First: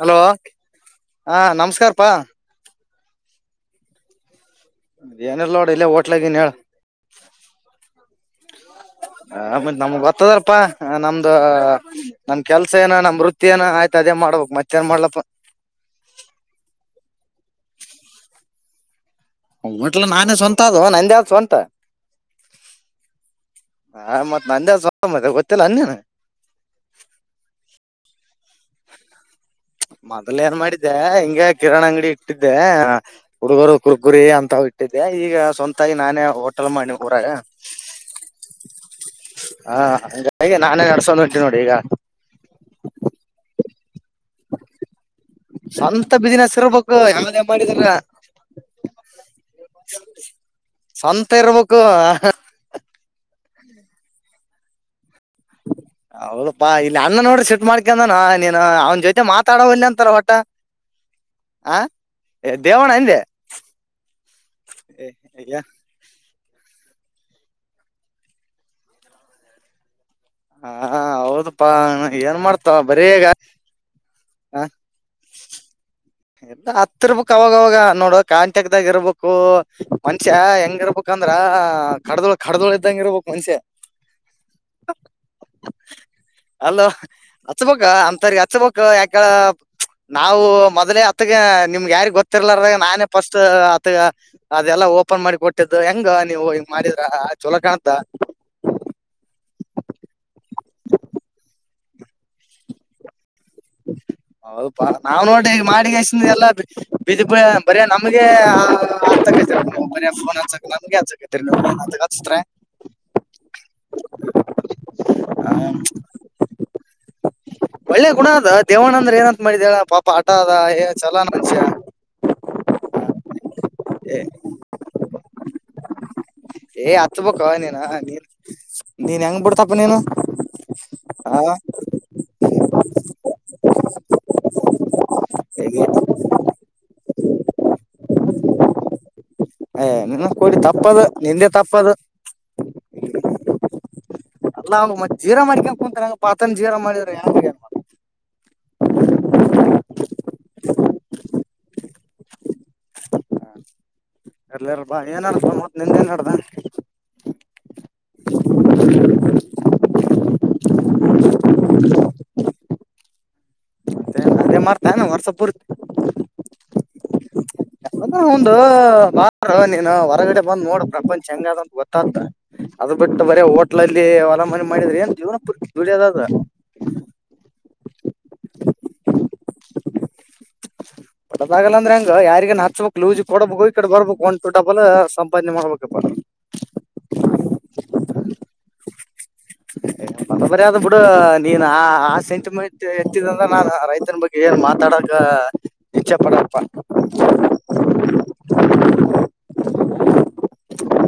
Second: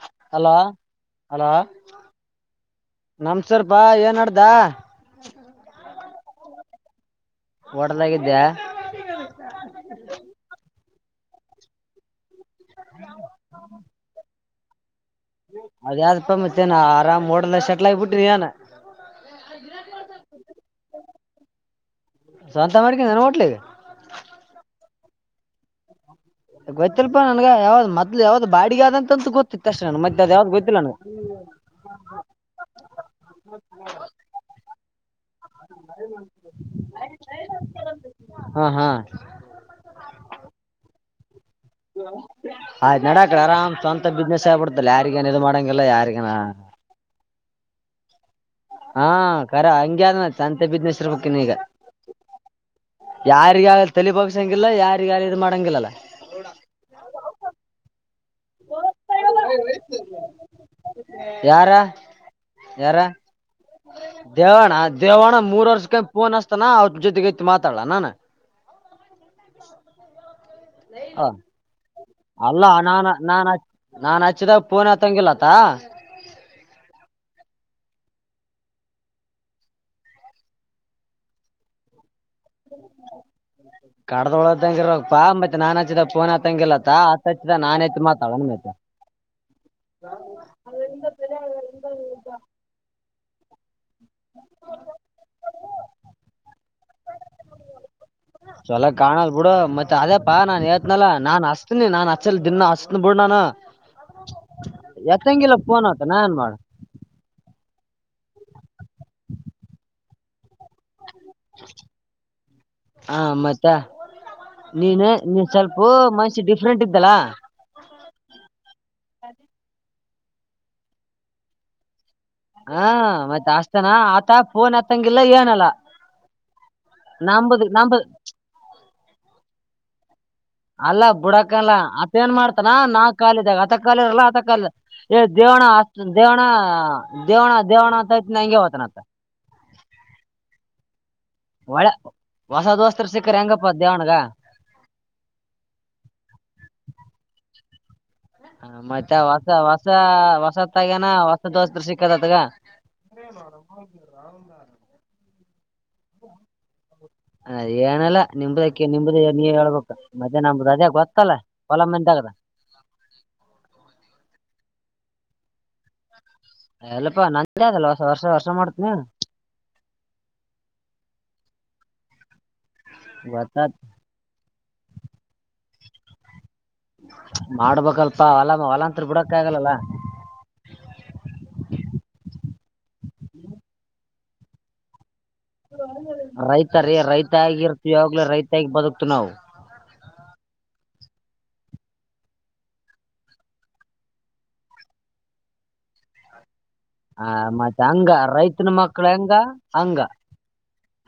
Hello hello ಹಾ hello ನಮಸ್ಕಾರಪಾ ನಮಸ್ಕರ ಅಪ ಏನ್ ನಡದ. ಅದ ಏನೀಲ್ಲ ನೋಡ ಇಲ್ಲ ಹೋಟ್ಲಗಿನ್ ಹೇಳ. ಹೋಟಲ್ಗಿದ್ದೆ ಹ ನಮ್ಮ ಗೊತ್ತದರಪಾ. ನಮ್ದು ನಮ್ ಕೆಲ್ಸ ಏನ ನಮ್ ವೃತ್ತಿ ಏನ ಆಯ್ತ ಅದೇ ಮಾಡ್ಬಬೇಕಕ್ ಮತ್ತೇಏನ್ ಮಾಡ್ಲಪ್ಪ ಅದ ಯಾವ್ದಪ್ಪ ಮತ್ತೇನ ಆರಾಮ್ ಓಡಲ್ಲ ಶೆಟ್ಲ್ ಆಗಿಬ ಬಿಟ್ಟರಿ ಏನ ಹಟ್ಲ್ಲ ನಾನೇ ಸ್ವಂತ ಆದ ನಂದೇ ಆದ ಸ್ವಂತ ಸ್ವಂತ ಮಾಡಿಕೊಂಡೆ ನಾ ಹೋಟ್ಲಾದು ಹ ಮತ್ತ ಗೊತ್ತಲ್ಲ ಅನ್ನ ಗೊತ್ತಲ್ಪಾ ನನ್ಗ ಯಾವ್ದ ಮೊದ್ಲು ಯಾವ್ದ ಅದು ಬಾಡಿಗೆ ಆದಂತಂತೂ ಗೊತ್ತಿತ್ತು ಅಷ್ಟೇ ನಾನು ಮಧ್ಯ್ಯಾ ಅದ್ ಮೊದಲ್ ಯಾವ್ದು ಏನ್ ಗೊತ್ತಿಲ್ಲ ನಾನು ಮಾಡಿದ್ದೆ ಹಿಂಗೆ ಕಿರಾಣ ಅಂಗಡಿ ಇಟ್ಟಿದ್ದೆ ಹುಡುಗರು ಕುರ್ಗುರಿ ಅಂತ ಇಟ್ಟಿದ್ದೆ ಈಗ ಸ್ವಂತಾಗಿ ನಾನೇ ಹೋಟೆಲ್ ಮಾಡಿ ಊರಾಗ ಹಾ ಹಾ ಹಾ ಹಾಗೆ ನಾನೇ ನಡ್ಸೋಡಂಟ ಆಯ್ತು ನಡಾಕಡೆ ಆರಾಮ್ ಅಂತ ಬಿಜ್ಞೇಶ್ ಕೊಡ್ತಲ್ಲ ಯಾರಗ ಇದು ಮಾಡಂಗಲ್ಲ ಸ್ವಂತ ಯಾರಗ ಬಿಸಿನೆಸ್ ಇರ್ಬೇಕು ಯಾವ್ದೇ ಮಾಡಿದ್ರ ಹಾ ಕರ ಹಂಗಗೆ ಅಂತೆ ಬಿದ್ನೆಸರ್ ಸ್ವಂತ ಬಕ್ಕನ್ ಈಗ ಇರ್ಬೇಕು ಯಾರಿಗ ತಲಿಪೋಗಸಂಗಿಲ್ಲ ಯಾರ [unintelligible] ಅಲ್ಲೇ ಅವಳಪ್ಪಾ ಇಲ್ಲಿ ಅನ್ನ ನೋಡ್ರಿ ಶಫ್ ಮಾಡ್ಕಂದಾನ ನೀನು ಅವನ ಜೊತೆ ಮಾತಾಡಲ್ಲಿ ಅಂತಾರ ಹೊಟ್ಟ ಯಾರಾ ದೇವಣ್ಣ ಯಾರ ಅಂದೆ ದೇವಣ ದೇವಣ ಮೂರ್ ವರ್ಷಕಾಯ ನ್ಸ್ತಾನ ಜೊತೆಗ ಮಾತಾಡಲ ನ ನ ಹಾ ಹೌದಪಾ ಏನ್ ಅಲ್ಲ ಮಾಡ್ತವ ನಾನ ಬರಗ ನಾನ್ ಹಚ್- ನಾನ್ ಹಚ್ಚಿದಾಗ ಪೋನ್ ಹತ್ತಂಗಿಲ್ಲತ್ತ ಎಲ್ಲ ಹತ್ ಇರ್ಬೇಕಕ್ ಅವಾಗವಾಗ ನೋಡು ಕಾಂಟಕ್ದಾಗ ಇರ್ಬೇಕು ಮನ್ಷ್ಯ ಹೆಂಗ ಇರ್ಬೇಕಂದ್ರ ಹ ಕಡದೋಳ ಕಡ್ದೊಳ ಇದ್ದಂಗಗೆ ಇರ್ಬೇಕು ಮನ್ಷ್ಯ ಕಡದ ಒಳದಂಗ ಇರವಪ್ಪಾ ಮತ್ತೆ ನಾನ್ ಹಚ್ಚಿದ ಪೋನ್ ಅಲ್ಲೋ ಹತ್ತಂಗಗೆಲ್ಲತ್ತ ಆತ್ ಹಚ್ಚಿದಾ ನಾನನ್ತಿ ಮಾತಡಣ ನಿಮ್ತೆ ಯಾಕಳ ಹ ಆದ್ರೆ ಅತ್ಗ ನಿಮ್ಗೆ ಯಾರಿಗ್ ಗೊತ್ತಿರ್ಲಾರಾಗ ನಾನೇ ಫಸ್ಟ್ ಮ ಅದೆಲ್ಲಾ ಓಪನ್ ಮಾಡಿ ಕೊಟ್ಟಿದ್ದು ಹೆಂಗ ನೀವು ಹಂಗ ಮಾಡಿದ್ರ ಚೊಲೋ ಕಾಣತಾ ಚೊಲ ಕಾಣಲ್ ಬಿಡು ಮತ್ತತ್ ಅದೇ ಪಾ ನಾನ್ ತ್ನಲ್ಲ ನಾನ್ ಹಸ್ತನಿ ನಾನ್ ಹಚ್ಚಲ್ ದಿನ ಹಸ್ತನ ಬಿಡ್ ನಾನು ಹೌದಾ ನಾವ್ ನೋಡ್ರಿ ಎತ್ತಂಗಿಲ್ಲ ಈಗ ಫೋನ್ ಆತ ಮಾಡಿಗಸ ನಾನ್ ಎಲ್ಲಾ ಮಾಡ ಬಿದಿಪಳ ಬರಯ ನಮಗೆ ಹತ್ತಕೈರಿ ಮ ಫೋನ್ ಹಕ ನಮ್ಗೆ ಹಕೈರಿ ನೀನ್ ಅಂತ ಹಚ್ತ್ರ ಹಾ ಮತ್ತ ನೀನು ನೀನ್ ಸ್ವಲ್ಪು ಮನ್ಷಿ ಡಿಫ್ರೆಂಟ್ ಇದ್ದಲ್ಲ ಒಳ್ಳೆ ಗುಣ ಅದ ದೇವಣ ಅಂದ್ರ ಏನಂತ ಮಾಡಿದಳ ಪಾಪ ಆಟ ಅದ ಏ ಚಲೋ ಮಂಷ್ಯ ಹಾ ಮತ್ತೆ ಆಸ್ತಾನ ಆತ ಪೋನ್ ಹತ್ತಂಗಿಲ್ಲ ಏನಲ್ಲ ಏ ಹತ್ಬೇಕ ನಂಬುದ್ ನೀನ ನಂಬ ನೀನ್ ನೀನ್ ಹೆಂಗ ಬಿಡ್ತಪ್ಪ ನೀನು ಅಲ್ಲ ಆ ಬಿಡಕಲ್ಲ ಅತ್ ಏನ್ ಮಾಡ್ತಾನ ನಾ ಕಾಲಿದಾಗ ಆತ ಕಾಲಿ ಇರಲ್ಲ ಅತ ಕಾಲ ದೇವ ದೇವಣ ದೇವಣ ದೇವಣ ದೇವಣ ಅಂತ ನಂಗಗೆ ಹೊತಾನ ಅಯ ನಿನ್ನ ಕಡಿ ತಪ್ಪದ ನಿಂದೆ ತಪ್ಪದ ಒಳೆ ಹೊಸ ದೋಸ್ತ್ರ ಸಿಕ್ಕ್ರ ಹೆಂಗಪ್ಪ ದೇವ್ಗ ಅಲ್ಲ ಅವ ಮತ್ ಜೀರ ಮಾಡ್ಕ ಕುಂತಂಗ ಪಾತನ್ ಜೀರಾ ಮಾಡಿದ್ರಂಗನ್ ಹ ಮತ್ತೆ ಹೊಸ ಹೊಸ ಹೊಸ ತಗನಾ ಹೊಸ ದೋಸ ಸಿಕ್ಕತ್ತ್ಗ ಸ ನ ರ ರಾಮದ ನಿಂದ ಏನ್ ನಡ್ದ ಅ ಏನಲ್ಲಾ ನಿಂಬುದಕ್ಕೆ ನಿಮುದ ನೀವ್ ಹೇಳ್ಬೇಕ ಮದ್ಯಾಹ್ ನಂಬುದ ಅದೇ ಗೊತ್ತಲ್ಲ ಹೊಲಮ್ಮ ಎಂತಾಗದ ಅ ಮಾಡ್ತಾ ವಾಟ್ಸಪ್ ಪೂರಿ ಎಲ್ಲಪಾ ನಜ ಅದಲ್ವಾ ಅದ ಒಂದು ಬಾರ ನೀನು ಹೊರಗಡೆ ಬಂದ್ ನೋಡು ಪ್ರಪಂಚ ಹೆಂಗದಂತ ಗೊತ್ತತ ಅದ್ ಬಿಟ್ಟು ಬರ ಗೊತ್ತ ಹೋಟ್ಲಲ್ಲಿ ಅವಲಾಮನೆ ಮಾಡಿದ್ರ ಏನ್ ಜೀವನ ಪು ಡಿಯೋದ ಅದ ಮಾಡ್ಬೇಕಲ್ಪ ಹೊಲ ಹೊಲಾಂತ್ ಬಿಡೋಕ ಆಗಲ್ಲಲ್ಲ ಕೊದಾಗಲ್ಲ ಅಂದ್ರೆ ಹಂಗ ಯಾರಿಗ ನ ಹಚ್ಬೇಕಕ್ ಲೂಜಿ ಕೊಡಬೇಕ ಈ ಕಡೆ ಬರ್ಬಕ್ ಒಂಟು ಡಬಲ್ ಸಂಪಾದನೆ ಮಾಡ್ಬೇಕಪ್ಪ ರೈತಾರಿ ರೈತಾಗಿರ್ತು ಯಾಗ್ಲೂ ರೈತಾಗಿ ಬದುಕ್ತು ನಾವು [unintelligible] ನ ನೀನ್ ಆ ಆ ಸೆಂಟಿಮೆಂಟ್ ಎತ್ತಿದ ಅಂದ್ರ ನಾನು ರೈತನ ಬಗ್ಗೆ ಏನ್ ಮಾತಾಡಕ ಇಚ್ಛೆ ಪಡಲ್ಲಪ್ಪ ಹ ಮತ್ತೆ ಹೆಂಗ ರೈತನ ಮಕ್ಳ ಹೆಂಗ ಹಂಗ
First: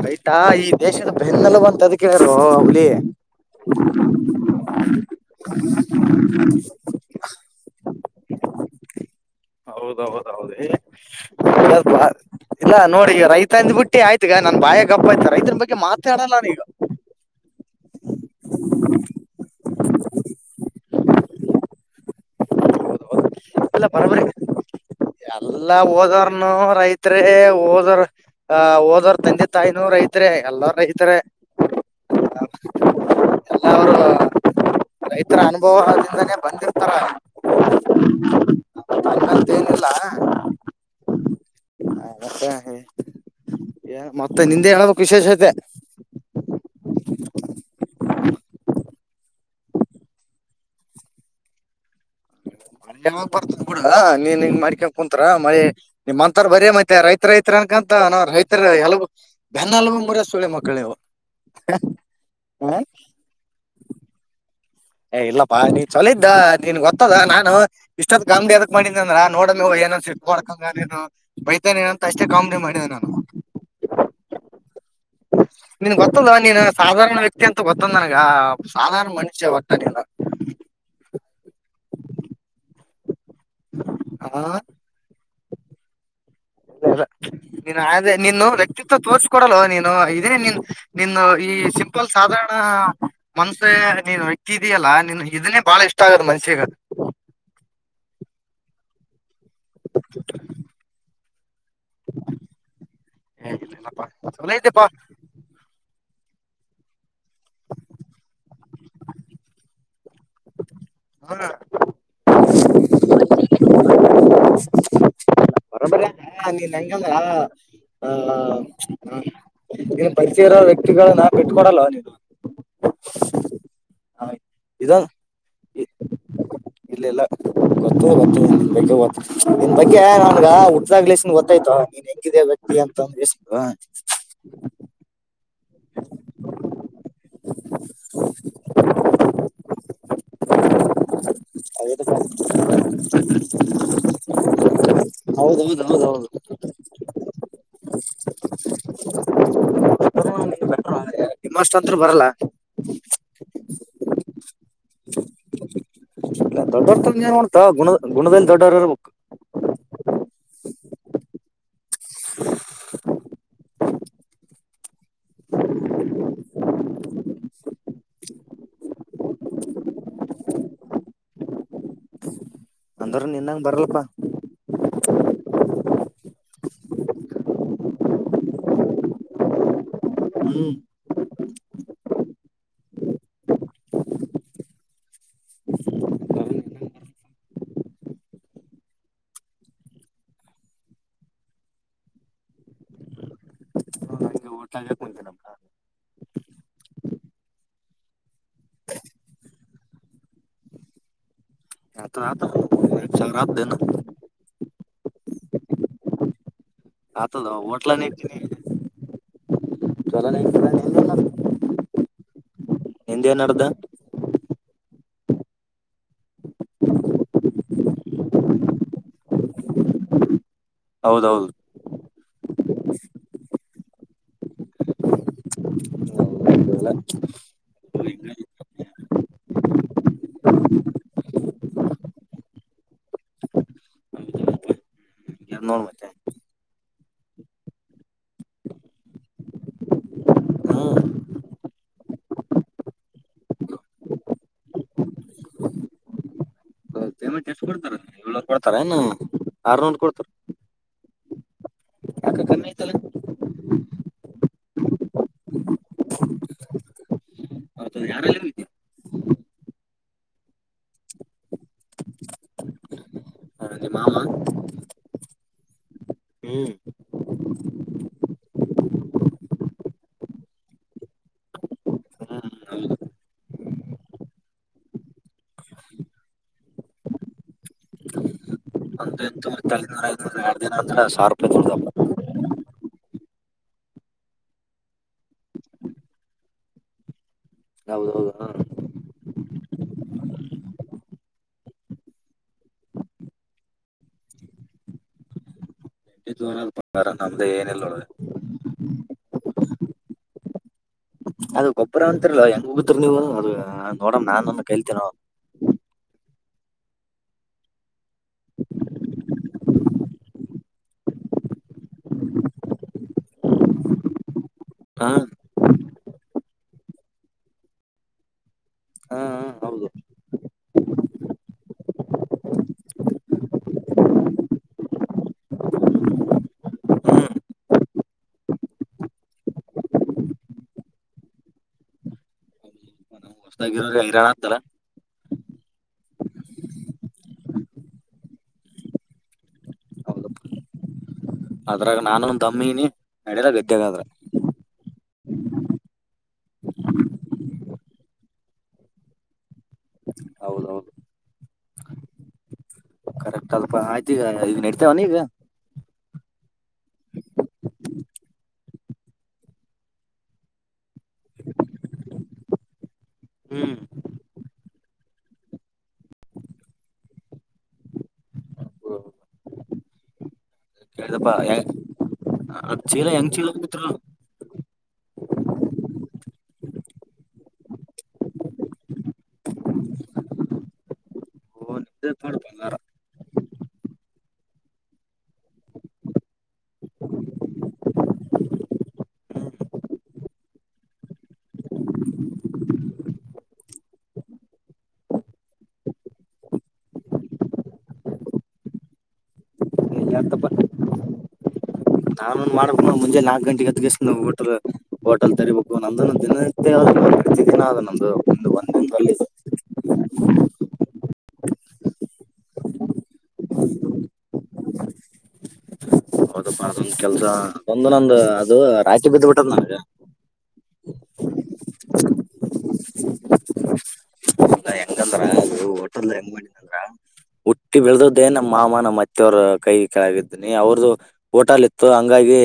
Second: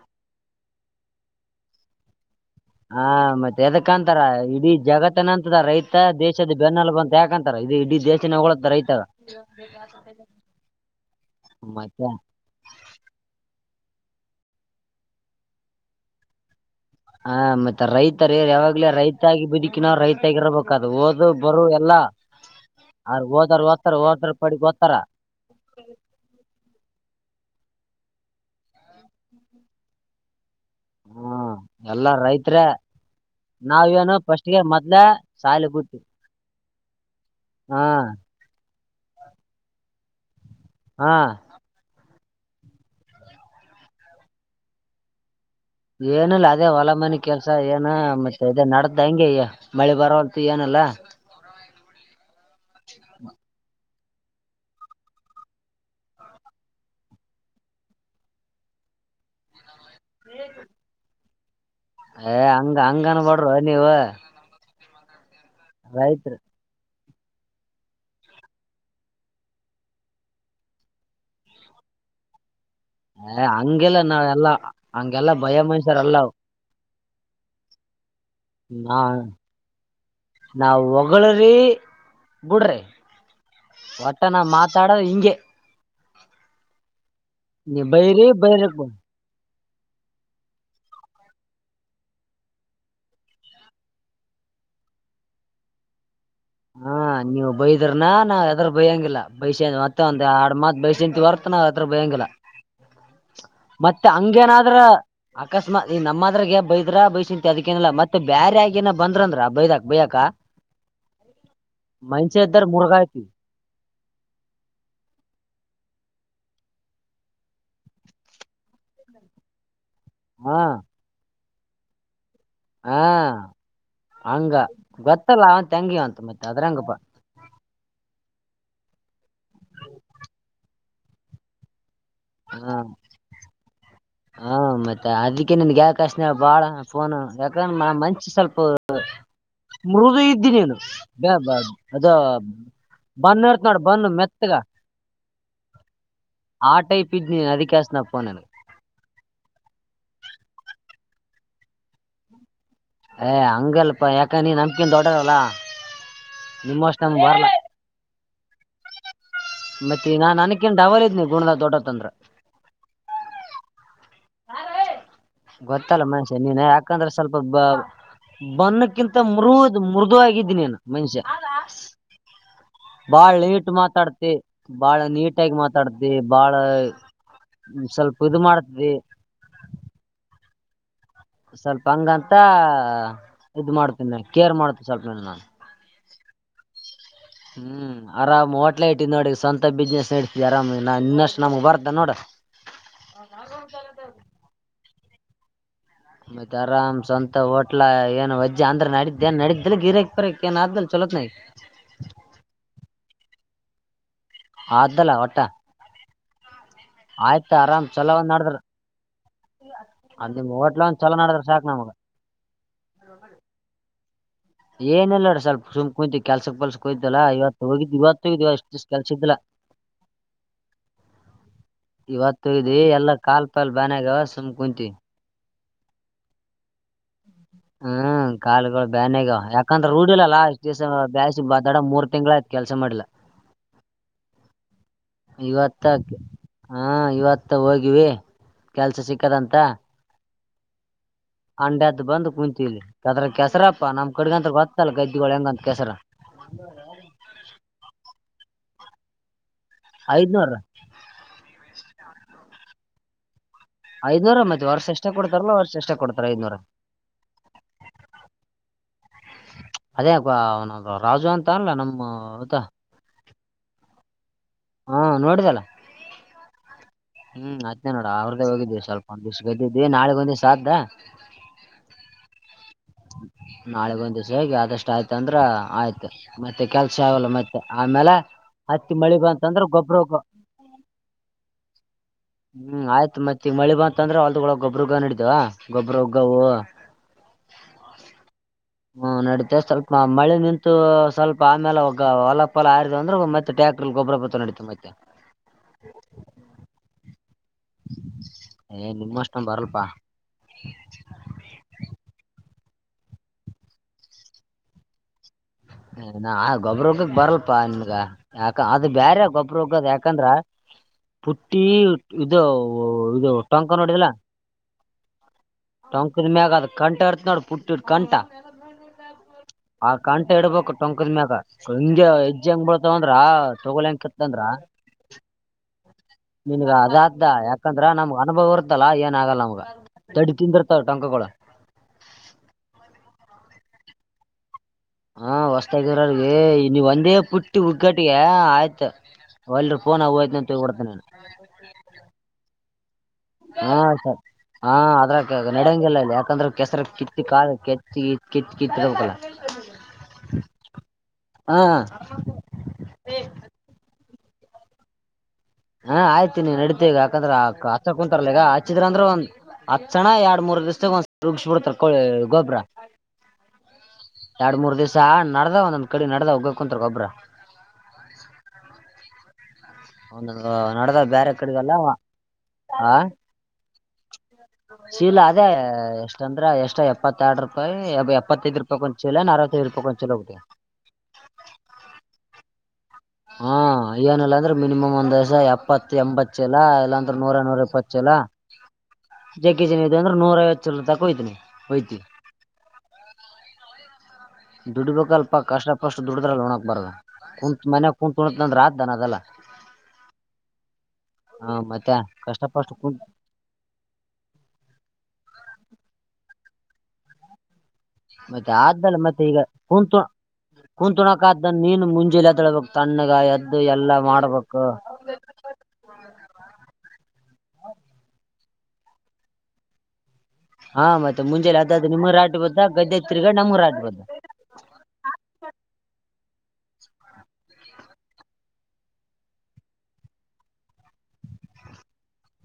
ರೈತಾ ಈ ದೇಶದ ಬೆನ್ನೆಲ್ಲಬ ಅಂತ ಎದಕ್ಕ ಹೇಳ್ಯಾರ ಓ ಹುಲಿ ಆ ಮತ್ ಎದಕ್ಕಂತಾರ ಇಡೀ ಜಗತ್ತನ ಅಂತದ ರೈತ ದೇಶದ ಬೆನ್ನೆಲುಬು ಅಂತ ಯಾಕಂತಾರ ಇದು ಇಡೀ ದೇಶನ್ ಹೊಗಳತ್ತ್ ರೈತನ್. ಹೌದೌದೌದುಲ್ಪ ಮತ್ತೆ ಇಲ್ಲ ನೋಡಿ ರೈತ್ ತಂದ್ಬ ಬಿಟ್ಟಿ ಆಯ್ತುಗ ನಾನ್ ಬಾಯ ಗಪ್ಪ ಆಯ್ತ ರೈತನ ಬಗ್ಗೆ ಮಾತೆಆಡಲ್ಲ ನೀನು ಹ ಮತ್ತೆ ರೈತರ ಯಾವಾಗ್ಲೇ ರೈತ ಆಗಿ ಬದುಕಿ ನಾವ್ ರೈತಗ ಇರ್ಬೇಕಾದದು ಓದು ಬರು ಎಲ್ಲಾ ಹೌ ಅವ್ರ ಓದಾರ ಇಲ್ಲ ಓದ್ತಾರ ಬರೋಬರಿ ಓದ್ರ ಪಡಿಗ್ ಓದ್ತಾರ ಎಲ್ಲಾ ಹೋದವರ್ನು ರೈತ ಓದರ್ ಅ ಓದೋರ್ ತಂದೆ ತಾಯಿನೋ ರೈತರೇ ಎಲ್ಲಾರ ರೈತರೇ ಹ್ಮಾ ಎಲ್ಲಾ ರೈತರೇ ಎಲ್ಲಾರು ನಾವೇನೋ ಫಸ್ಟ್ಗೆ ಮೊದ್ಲೇ ಸಾಲಿ ಬುಟ್ಟು [unintelligible] ಏನಿಲ್ಲಾ ಹಾ ಹ ಮತ್ತ ಮತ್ತೆ ನಿಂದೆ ಹೇಳಕ್ ವಿಶೇಷತೆ ಏನಲ್ಲ ಅದೇ ಹೊಲ ಮನೆ ಕೆಲ್ಸ ಏನು ಮತ್ತೆ ಇದೇ ನಡದ್ದ ಹಂಗೆ ಮಳಿ ಬರೋವಲ ಏನಲ್ಲ ಅಲ್ಲ ಮರಾವ ಬರ್ತದ ಕೂಡ ನೀನ್ ಹಂಗ ಮಾಡ್ಕೊಂಡ ಕುಂತರ ಮಳಿ ನಿಮ್ ಅಂತಾರ ಬರೇ ಮತ್ತೆ ರೈತ ರೈತ್ರ ಕಂತ ನ ರೈತರ ಎಲ್ಲೂ ಬೆನ್ನಲುಗು ಮುರಿ ಸಳಿ ಮಕ್ಕಳ ನಿವ್ ಏ ಹಂಗ ಹಂಗನ್ಬಡ್ರ ನೀವು ಏ ಇಲ್ಲಪ್ಪಾ ನೀ ಚಲೋದ್ದ ನೀನ್ ಗೊತ್ತ ದ ನಾನು ಇಷ್ಟೊತ್ ಕಾಮಿಡಿ ಎದಕ್ ಮಾಡಿದೆ ಅಂದ್ರ ನೋಡ ಏನ ಸಿ ಮಾಡ್ಕಂಗನು ಬೈತೇನೆ ಅಷ್ಟೇ ಕಾಮಿಡಿ ಮಾಡಿದ ಹಂಗೆಲ್ಲ ನಾವ ಎಲ್ಲಾ ಹಂಗೆಲ್ಲಾ ಭಯ ನಿನ್ ಮನುಷ್ಯರ್ ಅಲ್ಲ ಗೊತ್ತದ ನೀನ್ ಸಾಧಾರಣ ವ್ಯಕ್ತಿ ಅಂತ ಗೊತ್ತಂದ್ ನನಗ ನಾ ಸಾಧಾರಣ ಮನುಷ್ಯ ಒತಾನಲ್ಲನು [unintelligible] ಬಿುಡ್ರಿ ಒಟ್ಟ ನ ಹಾ ಮಾತಾಡ ಹಿಂಗೆ ಅ ನೀನ್ ನೀವ್ ಅದ ಬೈರಿ ನೀನು ಬೈರಕ್ ವ್ಯಕ್ತಿತ್ವ ತೋರ್ರಿಸ ಕೊಡಲ್ಲೋ ನೀನು ಇದೇ ನಿನ್ ನಿನು ಈ ಸಿಂಪಲ್ ಸಾಧಾರಣ ಮನ್ಸೆ ನೀನು ಎ್ಯಕ್ದೀಯಲ್ಲಾ ನೀನ್ ಇದನ್ನೇ ಬಾಳ ಇಷ್ಟ ಆಗದ ಮ ಹಾ ನೀವು ಬೈದ್ರನಾ ನಾವ್ ಎದರ್ ಬೈಯಂಗಿಲ್ಲ ಬೈಸ ಮತ್ತೆ ಒಂದ್ ಆಡ್ ಮಾತ್ ಬೈಸಂತ ಬರ್ತ ಬಯಂಗಿಲ್ಲ ಏ ಇಲ್ಲಪ್ಪಾ ಮತ್ತೆ ಚಲೋ ಹಂಗೇನಾದ್ರ ಐತೆಪಾ ಅಕಸ್ಮಾತ್ ಈ ನಮ್ಮ ಅದ್ರಾಗ ಬೈದ್ರ ಬೈಸಂತ ಅದಕ್ಕೇನಲ್ಲಾ ಮತ್ತೆ ಬೇರಾ ಆಗೇನ ಬಂದ್ರಂದ್ರ ಬೈದಾಕ್ ಬೈಯಾಕ ಹ ಮನುಷ್ಯ ಇದಾವ ಮೃಗ ಹಾ ನೀನ್ [unintelligible] ಇನ್ ಪರಿಚಯ ಇರೋ ಹಾ ವ್ಯಕ್ತಿಗಳ ನಾ ಬಿಟ್ಟಟ್ಕೊಡಲ್ಲವಾ ನೀ ಹಾ ಹಂಗ ಇದೊಂದ ಗೊತ್ತಲ್ಲ ಅವಂತ ಹೆಂಗಿವಂತ ಮತ್ತೆ ಅದ್ರಂಗಪ್ಪ ಇಲ್ಲ ಇಲ್ಲ ಗೊತ್ತ ಗೊತ್ತ ಬಗ್ಗೆ ನಿನ್ ಬಗ್ಗೆ ನನ್ಗ ಹುಾಗ್ಲಸನ್ ಗೊತ್ತಾಯ್ತು ನೀನ್ ಹೆಂಗಿದೆ ಹಾ ಬತ್ತಿ ಅಂತ ಒಂದಿಸ ಮತ್ತ ಅದಕ್ಕೆ ನನ್ಗೆ ಯಕಾಶನ ಬಾಳ ಫೋನು ಯಾಕಂದ್ರೆ ಮನ್ಸಿ ಸ್ವಲ್ಪ ಮೃದು ಇದ್ದಿ ನೀನು ಬ ಬಾ [unintelligible] ಬನ್ ಇಡ್ತ್ ನೋಡ್ ಬನ್ ಮೆತ್ತಗ ಹೌದೌದು ಹೌದ್ ಹೌದು ಆ ಟೈಪ್ ಇದ್ ನೀನ್ ಅದಕ್ಕೆ ಹಸ್ತನ ಫೋನ್ ನಿಮ್ಮಷ್ಟತ್ರರು ಬರಲ್ಲ ಏ ಹಂಗಲ್ಲಪ್ಪ ಯಾಕ ನೀ ನಂಬಿಕಿ ದೊಡ್ಡೋರಲ್ಲ ಇಲ್ಲ ದೊಡ್ಡವರ ತಗೊಂಡ್ ಏನ್ ಮಾಡ್ತೀಯೋ ಗುಣ ಗುಣದಲ್ಲಿ ದೊಡ್ಡವರ್ ಇರ್ಬೇಕು ಮತ್ತೆ ನಾನ್ ಅನಕನ್ಡ ಅವಲ ಇದ್ನಿ ಗುಣದ ದೊಡ್ಡತ್ಂದ್ರ ಗೊತ್ತಲ್ಲ ಮನುಷ್ಯ ನೀನ್ ಯಾಕಂದ್ರೆ ಸ್ವಲ್ಪ ಬ ಬನ್ನಕ್ಕಿಂತ ಮೃದ್ ಮೃದ ಆಗಿದ್ದನೇನು ಮನುಷ್ಯ ಅಂದ್ರ ಬಾಳ್ ನಿನ್ನಂಗ ನೀಟ್ ಬರಲ್ಲಪ್ಪಾ ಮಾತಾಡ್ತಿ ಬಾಳ ನೀಟಾಗಿಿ ಮಾತಾಡ್ತಿ ಬಾಳ ಸ್ವಲ್ಪ ಇದು ಮಾಡ್ತವಿ ಹ್ಮ್ ಸ್ವಲ್ಪ ಹಂಗಂತ ಮತ್ತ ಇದ್ ಮಾಡ್ತೇನ ಕೇರ್ ಮಾಡ್ತೇನ ಸ್ವಲ್ಪ ಮೇ ನಾಾನು ಹ್ಮ್ ಆರಾಮ್ ಹೋಟ್ಲ ಇಐಟ್ಟ್ ನೋಡ ಸ್ವಂತ ಬಿಸ್ನೆಸ್ ನಡ್ಸ್ತಿ ಆರಾಮ ನ ಇನ್ನಷ್ಟು ನಮ್ಗ್ ಬರ್್ದ ನೋಡ್ರ ಹ ನಾಗ ಒ್ ಚಲದ ಅದು ಮತ್ತತ್ ಆರಾಮ್ ಸ್ವಂತ ಹೋಟ್ಲಾ ಏನ್ ವಜ್ಜ ಅಂದ್ರೆ ನಡಿದ್ದ ಏನ್ ನಡ್ದಲ್ ಗಿರಕ್ ಪರಕ್ ಏನ್ಾದ ಚೊಲ ಹ ಹ ರತ ಚ ರತದೆನು ಆದ್ದಲ್ಲ ಒಟ್ಟ ಆತದ ಆಯ್ತಾ ಆರಾಮ್ ಹೋಟ್ಲನ ಚಲೋ ಒಂದ್ ಇತೀನಿ ನಡಿದ್ರ ಅ ಚಲನ ನಿಮ್ ೋಟ್ಲ ಒಂದ ಚಲೋ ನೋಡದ್ರ ಸಾಕ್ ನಮಗ ನಿಿಂದೇಏ ನಡ್ದ ಏನಲ್ಲಾಡ ಸ್ವಲ್ಪ ಸುಮ್ ಕುಯ್ವಿ ಕೆಲ್ಸಕ್ ಪಲ್ಸ ಹೋಯ್ಲ್ಲಾ ಇವತ್ತು ಹೋಗಿದ್ದ್ ಇವತ್ತುೋಗಿದಿವ ಎಷ್ಟುಷ್ಟು ಕೆಲ್ಸ್ದಾ ಹ ಹೌದೌದು ಇವತ್ತು ಇದ ಎಲ್ಲಾ ಕಾಲ್ ಪಾಲ್ ಬನ್ಯಾಗವ ಸುಮ್ ಕುಂತೀವಿ ಹ ಹ ಕಾಲುಗಳು ಬ್ಯಾನಾಗ ಯಾಕಂದ್ರೆ ರೂಡಿಲ್ಲಲ್ಲಾ ಅಷ್ಟ ಬ್ಯಸ ಬಾಡ ಮೂರ್ ತಿಂಗ್ಳ ಆಯ್ತತ್ ಕೆಲಸ ಮಾಡ್ಲ ಹ ಇವತ್ತ ನೋಡ್ ಮತ್ತೆ ಹಾ ಇವತ್ತ ಹೋಗಿವಿ ಕೆಲ್ಸ ಸಿಕ್ಕದಂತ ಹ್ಮ್ ಹಂಡದ್ದು ಬಂದ್ ಕುಂತಲಿ ಅದ್ರ ಕೆಸರಪ್ಪಾ ನಮ್ ಕಡ್ಗಂತ ಗೊತ್ತಲ್ಲ ಗದ್ದಿಗಳು ಹೆಂಗಂತ ಕೆಸರ ಪೇಂಟ್ ಎಷ್ಟು ಕೊಡ್ತಾರ ಏಳ್ನೂರು ಕೊಡ್ತಾರ ಏನ್ನು ಆರ್ನೂರ್ ಕೊಡ್ತಾರ ಐದ್ನೂರ ಐದನೂರ ಮತ್ತ ವರ್ಷ ಎಷ್ಟ ಕೊಡ್ತಾರಲ್ಲ ವರ್ಷ ಎಷ್ಟ ಕೊಡ್ತಾರ ಐದನೂರ ಅದೇ ರಾಜು ಅಂತ ಅಲ್ಲ ನಮ್ಮ ದ ನಿಮ್ಮ ಮಾಮ ಹಾ ನೋಡಿದಲ್ಲ ಹ್ಮ್ ಹ್ಮ್ ಅತ್ನೇ ನೋಡ ಅವ್ರದ್ದೇ ಹೋಗಿದ್ವಿ ಸ್ವಲ್ಪ ಒಂದ ದಿಷ್ಟ್ ಗಗೆದ್ದಿದ್ವಿ ನಾಳೆ ಒಂದೇ ಸಾಧ್ಯ್ದ ಹ ನಾಳೆಗ್ ಒಂದ್ ದಿವ್ಸ ಹೇಗೆ ಆದಷ್ಟು ಆಯ್ತ ಅಂದ್ರ ಆಯ್ತು ಮತ್ತೆ ಕೆಲ್ಸ ಆಗಲ್ಲ ಮತ್ತೆ ಆಮೇಲೆ ಹತ್ತಿ ಮಳೆ ಬ ಇ ಐನೂ ಐನರ ಎರಡು ದಿನ ಅ್ರ ಸಾವಿ ರೂಪಾಯ ತೊಡ್ದ ಹ್ಮ್ ಆಯ್ತ್ ಮತ್ತೆ ಮಳಿ ಬಂತಂದ್ರೆ ಹೊಲ್ದಳ ಗೊಬ್ಬ್ರಗ್ಗ ನಡಿತವ ಗೊಬ್ಬ್ರ ಹಗ್ಗವು ಹೌದು ಹೌದು ಹ್ಮ ನಡಿತ ಸ್ವಲ್ಪ ಮಳೆ ನಿಂತು ಸ್ವಲ್ಪ ಆಮೇಲೆ ಒಗ್ಗ ಹೊಲಫಲ ಆಯತ ಅಂದ್ರೆ ಮತ್ತೆ ಟಲ್ ಗಬರ ಪತ್ರ ನಡತ ಮ ಎೋನ ಪಾರ ನಮ್ದೇ ಏನ ಇಿಲ್ಲೋ ಏ ನಿಮ್ಮ ಅಷ್ಟೊಂದು ಬರಲ್ಪಾ ಅದು ಗೊಬ್ಬರ ಅಂತಿಲ್ಲ ಹೆಂಗ್ ಹೋಗತ್ ನೀವು ಅದ ನೋಡ ನಾನಂದ ಕೇಳ್ತೇನ ನ ಗೊಬ್ಬ್ರ ಹಗಕ್ ಬರಲ್ಪಾ ನಿಮಗ ಯಾಕ ಅದು ಬೇರೆ ಗೊಬ್ಬ್ರ ಹಗ್ಗದ ಯಾಕಂದ್ರ ಪುಟ್ಟಿ ಇದು ಇದು ಟೊಂಕ ನೋಡಿದಲ್ಲ ಹಾ ಟೊಂಕದ ಮ್ಯಾಗ ಅದ ಕಂಠ ಇರ್ತ ನೋಡ ಪುಟ್ಟಿಟ್ಟ ಕಂಠ ಹಾ ಹಾ, ಹೌದು ಆ ಕಂಠ ಇಡ್ಬೇಕು ಟೊಂಕದ ಮ್ಯಾಗ ಹಂಗ ಹೆಜ್ಜೆ ಹೆಂಗ ಬರ್ತಾವಂದ್ರ ತಗೊಳಂಗ ಕತ್ತಂದ್ರ ನಿನ್ಗ ಅದಾದ್ದ ಯಾಕಂದ್ರ ನಮ್ಗ ಅನುಭವ ಇರುತ್ತಲ್ಲಾ ಏನ್ ಆಗಲ್ಲ ಅವಮ್ಗ ತಡಿ ತಿಂದಿ್ರತಾವ ಟಂಕಕೋಳ ಹೈರಾಣ ಅಂತಲ್ಲ ಹಾ ಹೊಸ್ತಾಗ್ದರಗ ನೀ ಒಂದೇ ಪುಟ್ಟಿ ಹುಗ್ಗಟ್ಟಿಗೆ ಆಯ್ತು ಒಲ್ರು ಪೋನ ಹೌದು ಹ್ತಂತಗಡ್ತೇನೆ ಅದ್ರಾಗ ನಾನೊಂದ ತಮ್ಮಿನಿ ಹಾ ಸರಿ ಹಾ ಅದ್ರ ನಡಂಗಲ್ಲ ಇಲ್ಲಿ ಯಾಕಂದ್ರೆ ಕೆಸರ ಕಿತ್ತ ಕಾ ಕಿತ್ತ ಕಿ ಕಿತ್ತ ಕಿತ್ತ ಇಡಲ್ಲ ಹೌದೌದು ಹಾ ಕರೆಕ್ಟ್ ಅಲ್ಪ ಆಯ್ತ ಈಗ ಈಗ ನಡ್ತವ ನೀ ಈಗ ಹಾ ಆಯ್ತತಿ ನೀ ನಡೀತಿ ಈಗ ಯಾಕಂದ್ರೆ ಆ ಹಾಕ್ ಕುಂಂತರ್ಲ ಈಗ ಹಾಚಿದ್ರ ಅಂದ್ರೆ ಒಂದು ಹತ್ಸಣ್ಣ ಎರಡ್ ಮೂರ್ ದಿವ್ಸದಾಗ ಒಂದ ರುಗಿಸಬಿಡ್ತಾರ ಕೋಳಿ ಗೊಬ್ಬ್ರ ಹ್ಮ್ ಎರಡ್ ಮೂರ್ ದಿವ್ಸ ನಡ್ದಾವ ಒಂದೊಂದ್ ಕಡೆ ನಡ್ದ ಒ ಕುಂತರ್ ಗೊಬ್ರ [inaudible] ಒ ನಡದ ಕೇಳ್ದಪ್ಪ ಬೇರೆ ಹೆಂಗ್ ಕಡೆಗಲ್ಲ ಅದ್ ಆ ಚೀಲ ಹೆಂಗ್ ಚೀಲ ಬಿತ್ರ ಚೀಲ ಅದೇ ಎಷ್ಟ ಅಂದ್ರ ಎಷ್ಟ್ ಎಪ್ಪತ್ತ ಆರಡು ರೂಪಾಯಿ ಎಪ್ಪತ್ತೈದ್ ರೂಪಾಯ್ಂ ಚೀಲ ನ ಇಕ ಚಲಗಟ ಹಡ್ ಹಾ ಏನಲ್ಲಾಂದ್ರೆ ಮಿನಿಮಮ್ ಒಂದ್ಸ ಎಪ್ಪತ್ತ ಎಂಬತ್ತ್ತಲಾ ಇಲ್ಲಾಂದ್ರೆ ನೂರ ನೂರ ಎಪ್ಪತ್ತುಲ ಜಕ ಜಿನ ಇ ಅಂದ್ರೆ ನೂರ ಐವತ್ತು ಸಲ ತಕ ಹಯ್ತನಿ ಯ್ತಿವಿ ಹ ದುಡ್ಬೇಕಕ್ ಅಲ್ಪ ಕಷ್ಟ ಪಷ್ಟ ದುಡ್ದ್ರಲ್ಲಿ ಒಣಕ್ಬಾರ್ದು ಕುಂಂತತ್ ಮನ್ಯಾಗ ಕುಂತ್ು ಅಂದ್ರ ಆದ್ದಾನನ್ ಅದೆಲ್ಲ ಹ ಹಾ ಮತ್ತೆ ಕಷ್ಟ ನಾನುನ್ ಪಷ್ಟ ಮಾಡ್ಬೇಕು ಕುಂತ್ ಮುಂಜೆ ನಾಕ್ ಗಂಟೆಗೆ ಕದಗಸ್ ಬಿಟ್ರ ಹೋಟಲ್ ತರಿಬೇಕು ನಂದಂದ ದಿನ ಮ ಚಕ್ಕನ ಅದ ನಂದು ಒಂದು ಒಂದಿನದಲ್ಲಿ ಹಂತ ಕುೂತ್ಣಕಾದ್ದ ನೀನು ಮುಂಜಿಲ್ಲಾ ತೊಳ್ಬೇಕಕ್ ತಣ್ಣಗ ಎದ್ದು ಎಲ್ಲಾ ಮಾಡ್ಬೇಕು ಹ ಹೌದಪ್ಪ ಅದೊಂದು ಕೆಲಸ ಒಂದು ನಂದು ಅದು ರಾತ್ಿ ಬಿದ್ದ್ ಬಿಿಟ್ಟದ ನನಗೆ ಹಾ ಮತ್ತೆ ಮುಂಜೆ ಅದಾದದು ನಿಮಗರು ಆಾಟಬದ್ದ ಗದ್ದೆ ತಿರ್ಗಾ ನಮಗರು ಆಟಬುದ್ದ ಹೆಂಗಂದ್ರ ಹೋಟೆಲ್ ಹೆಂಗ್ ಮಾಡಿದಂದ್ರ ಹುಟ್ಟಿ ಬೆಳದದ್ದೇ ನಮ್ಮ ಮಾಮ ನಮ್ಮ್ ಅತ್ತೆವರ ಕೈ ಕೆಳಗಿದ್ದನಿ ಅವ್ರದ್ದು ಊಟಾಲ ಇತ್ತು ಹಂಗಾಗಿ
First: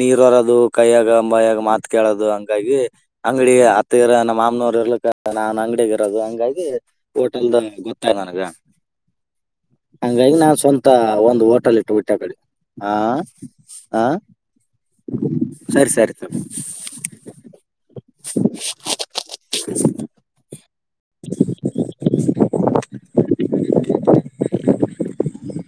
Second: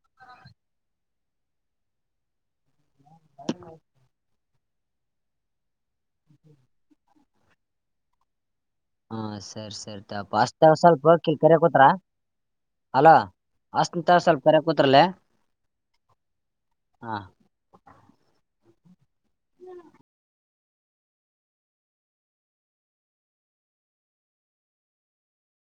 ನೀರ್ ಹೊರೋದು ಕೈಯಾಗ ಅಂಬಯಾಗ ಮಾತ ಕೇಳೋದು ಹಂಗಾಗಿ ಅಂಗಡಿ ಅತ್ತಗರ ನಮ್ಮ ಮಾಮನವರು ಇರ್ಲಿಕ್ಕ ನಾನು ಅಂಗಡಿಗೆ ಇರೋದು ಹಂಗಾಗಿ ಲ್ ಗೊತ್ತಾಯ ನನಗ ಹಾ ಸರಿ ಸರಿ ತಗಪ್ಪ ಹಂಗಾಗಿ ನಾನ್ ಹಚ್ತಾರ ಸ್ವಂತ ಸ್ವಲ್ಪ ಒಂದು ಹೋಟೆಲ್ ಕರ್ಯಾಕುತ್ರ ಇಟ್ಟು ಬಿಟ್ಟ ಕಡೆ ಹಾ ಆ ಹಚ್ತಿನ್ ತಗೋ ಸ್ವಲ್ಪ ಕರ್ಯಾಕುತ್ರಲೇ ಸರಿ ಸರಿ ಸರಿ ಹಾ. [inaudible] [inaudible] [inaudible]